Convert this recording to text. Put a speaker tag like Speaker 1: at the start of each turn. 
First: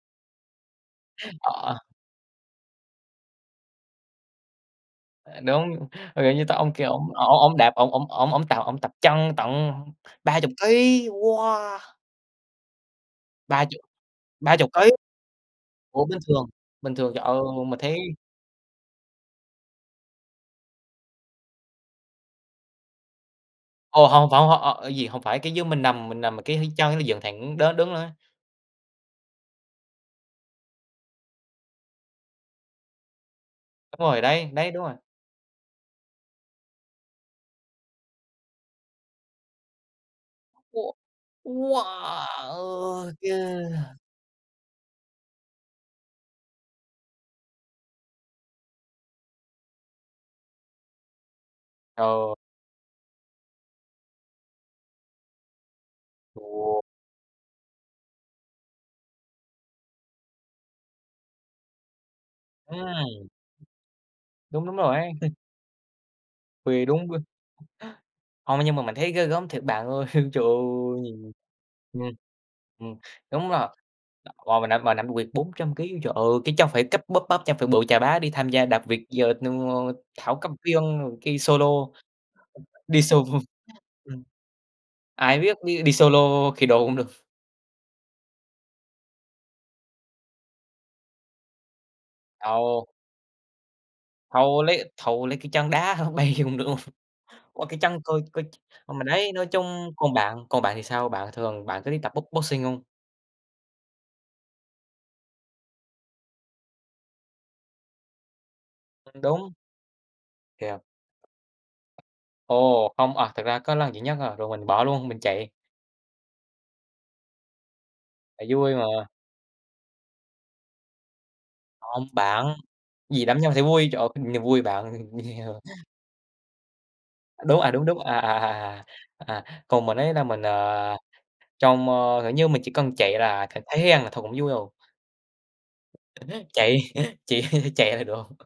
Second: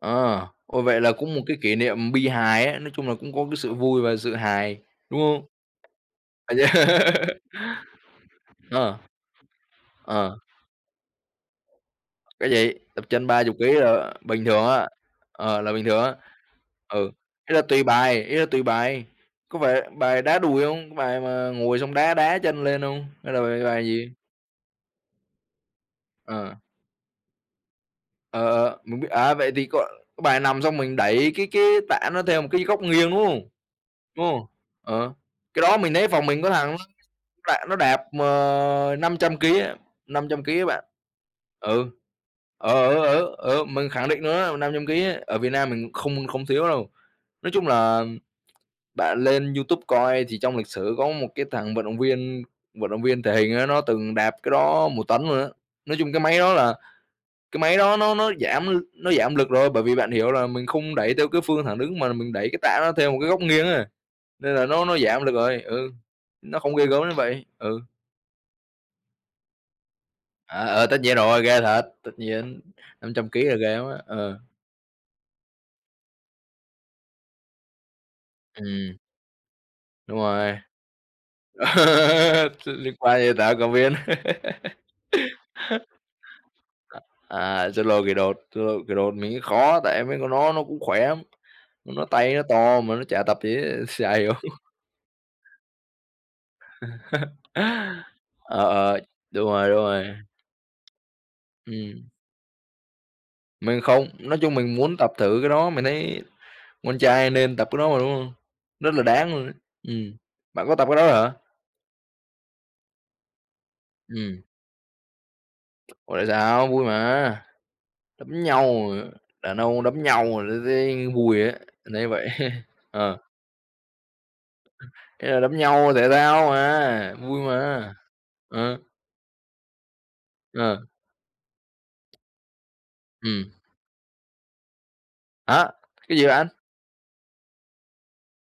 Speaker 1: Ờ. Ủa, vậy là cũng một cái kỷ
Speaker 2: Ờ.
Speaker 1: niệm bi hài á, nói chung là cũng có cái sự vui và sự hài, đúng
Speaker 2: À,
Speaker 1: không?
Speaker 2: đúng, như kiểu như tập
Speaker 1: À, yeah.
Speaker 2: ông kia ổng ổng ổng ổng đạp, ổng ổng ổng ổng tập ổng tập
Speaker 1: Ờ.
Speaker 2: chân tận
Speaker 1: Ờ.
Speaker 2: 30 ký, wow!
Speaker 1: Cái gì? Tập trên 30
Speaker 2: Ba
Speaker 1: ký
Speaker 2: chục,
Speaker 1: là bình
Speaker 2: ba
Speaker 1: thường
Speaker 2: chục
Speaker 1: á,
Speaker 2: ký.
Speaker 1: ờ, là bình thường
Speaker 2: Ủa,
Speaker 1: á.
Speaker 2: bình thường? Bình
Speaker 1: Ừ,
Speaker 2: thường, trời ơi!
Speaker 1: ý là
Speaker 2: Mình
Speaker 1: tùy
Speaker 2: thấy
Speaker 1: bài, ý là tùy bài. Có phải bài đá đùi không? Cái bài mà ngồi xong đá đá chân lên không, hay là bài bài
Speaker 2: Ồ,
Speaker 1: gì?
Speaker 2: hông, phỏng h ơ, gì hông phải, cái dư mình nằm mình nằm cái
Speaker 1: Ờ.
Speaker 2: h chân nó dựng thẳng đó đứng lên.
Speaker 1: Ờ, ờ, mình biết. À, vậy thì có cái bài nằm xong mình đẩy cái cái tạ nó theo một cái góc nghiêng, đúng không?
Speaker 2: Đúng rồi
Speaker 1: Đúng không?
Speaker 2: đấy, đấy, đúng rồi.
Speaker 1: Ờ, cái đó mình thấy phòng mình có thằng nó nó lại nó đạp, ờ, 500 ký á, 500 ký á bạn.
Speaker 2: Wow,
Speaker 1: Ừ, ờ, ở
Speaker 2: wow,
Speaker 1: ở
Speaker 2: ghê
Speaker 1: ở mình
Speaker 2: à!
Speaker 1: khẳng định luôn á, 500 ký á, ở Việt Nam mình không không thiếu đâu. Nói chung là bạn lên YouTube coi thì trong lịch sử có một cái thằng vận động
Speaker 2: Ờ.
Speaker 1: viên, vận động viên thể hình á, nó từng đạp cái đó 1 tấn luôn á. Nói chung cái máy đó là
Speaker 2: [unintelligible]
Speaker 1: cái máy đó nó nó giảm l nó giảm lực rồi, bởi vì bạn hiểu là mình không đẩy theo cái phương thẳng đứng mà mình đẩy cái tạ nó theo một
Speaker 2: Ừm.
Speaker 1: cái góc nghiêng ấy, nên
Speaker 2: Đúng,
Speaker 1: là
Speaker 2: đúng
Speaker 1: nó
Speaker 2: rồi
Speaker 1: nó
Speaker 2: ấy.
Speaker 1: giảm lực rồi, ừ, nó không
Speaker 2: Vì
Speaker 1: ghê gớm
Speaker 2: đúng
Speaker 1: đến
Speaker 2: quê
Speaker 1: vậy. Ừ.
Speaker 2: Hông, nhưng mà mình thấy ghê gớm thiệt bạn ơi. Trời
Speaker 1: À, ờ, tất
Speaker 2: ơi!
Speaker 1: nhiên rồi, ghê thật!
Speaker 2: Ừm.
Speaker 1: Tất nhiên,
Speaker 2: Ừm,
Speaker 1: 500 ký
Speaker 2: đúng
Speaker 1: là
Speaker 2: là
Speaker 1: ghê lắm á, ờ.
Speaker 2: wow, mà nằm mà nằm [unintelligible] 400 ký, trời ơi, cái chân phải cấp bắp bắp chân phải bự chà bá đi tham gia đạp
Speaker 1: Ừm.
Speaker 2: vịt giờ [unintelligible]
Speaker 1: Đúng
Speaker 2: Thảo Cầm
Speaker 1: rồi,
Speaker 2: Viên rồi ki solo.
Speaker 1: chứ liên
Speaker 2: Đi
Speaker 1: quan gì
Speaker 2: [unintelligible]
Speaker 1: Thảo Cầm Viên.
Speaker 2: ừm. Ai biết đi đi solo khỉ đột cũng được.
Speaker 1: À, solo khỉ đột solo khỉ đột mình nghĩ khó á, tại mấy con đó nó cũng khỏe lắm, nó tay nó to
Speaker 2: Ồ!
Speaker 1: mà nó chả tập gì hết, chả hiểu.
Speaker 2: Thôi lấy thôi lấy cái chân đá h bay cũng được luôn. Ủa, cái
Speaker 1: Ờ,
Speaker 2: chân thôi coi ồ,
Speaker 1: ờ,
Speaker 2: mà đấy,
Speaker 1: đúng
Speaker 2: nói
Speaker 1: rồi, đúng
Speaker 2: chung
Speaker 1: rồi.
Speaker 2: còn bạn, còn bạn thì sao? Bạn thường bạn có đi
Speaker 1: Ừm.
Speaker 2: tập box boxing không?
Speaker 1: Mình không. Nói chung mình muốn tập thử cái đó, mình thấy con trai nên tập cái đó mà, đúng không? Rất là
Speaker 2: Ừm,
Speaker 1: đáng luôn
Speaker 2: đúng.
Speaker 1: ấy, ừm. Bạn có
Speaker 2: Thiệt.
Speaker 1: tập cái đó hả?
Speaker 2: Ồ, không à, thực ra có lần duy nhất à,
Speaker 1: Ừm.
Speaker 2: rồi mình bỏ luôn, mình chạy.
Speaker 1: Ủa, tại sao? Vui mà. Đấm
Speaker 2: Tại
Speaker 1: nhau
Speaker 2: vui
Speaker 1: rồi á,
Speaker 2: mà.
Speaker 1: đàn ông đấm nhau là thấy thấy vui rồi ấy, mình
Speaker 2: Không
Speaker 1: thấy vậy,
Speaker 2: bạn,
Speaker 1: ờ.
Speaker 2: gì đấm nhau thấy vui? Trời ơi, niềm vui bạn
Speaker 1: Ý là đấm
Speaker 2: [unintelligible]
Speaker 1: nhau thể thao mà, vui
Speaker 2: Đúng, à, đúng,
Speaker 1: mà,
Speaker 2: đúng, à, à,
Speaker 1: ờ.
Speaker 2: à, à, à. Còn mình ấy là mình,
Speaker 1: Ờ.
Speaker 2: ờ, trong, ơ kiểu như, mình chỉ cần chạy là
Speaker 1: Ừm.
Speaker 2: cảm thấy ăn là thôi cũng vui rồi.
Speaker 1: Hả, cái gì
Speaker 2: [unintelligible]
Speaker 1: bạn?
Speaker 2: Chạy, chỉ chạy là được.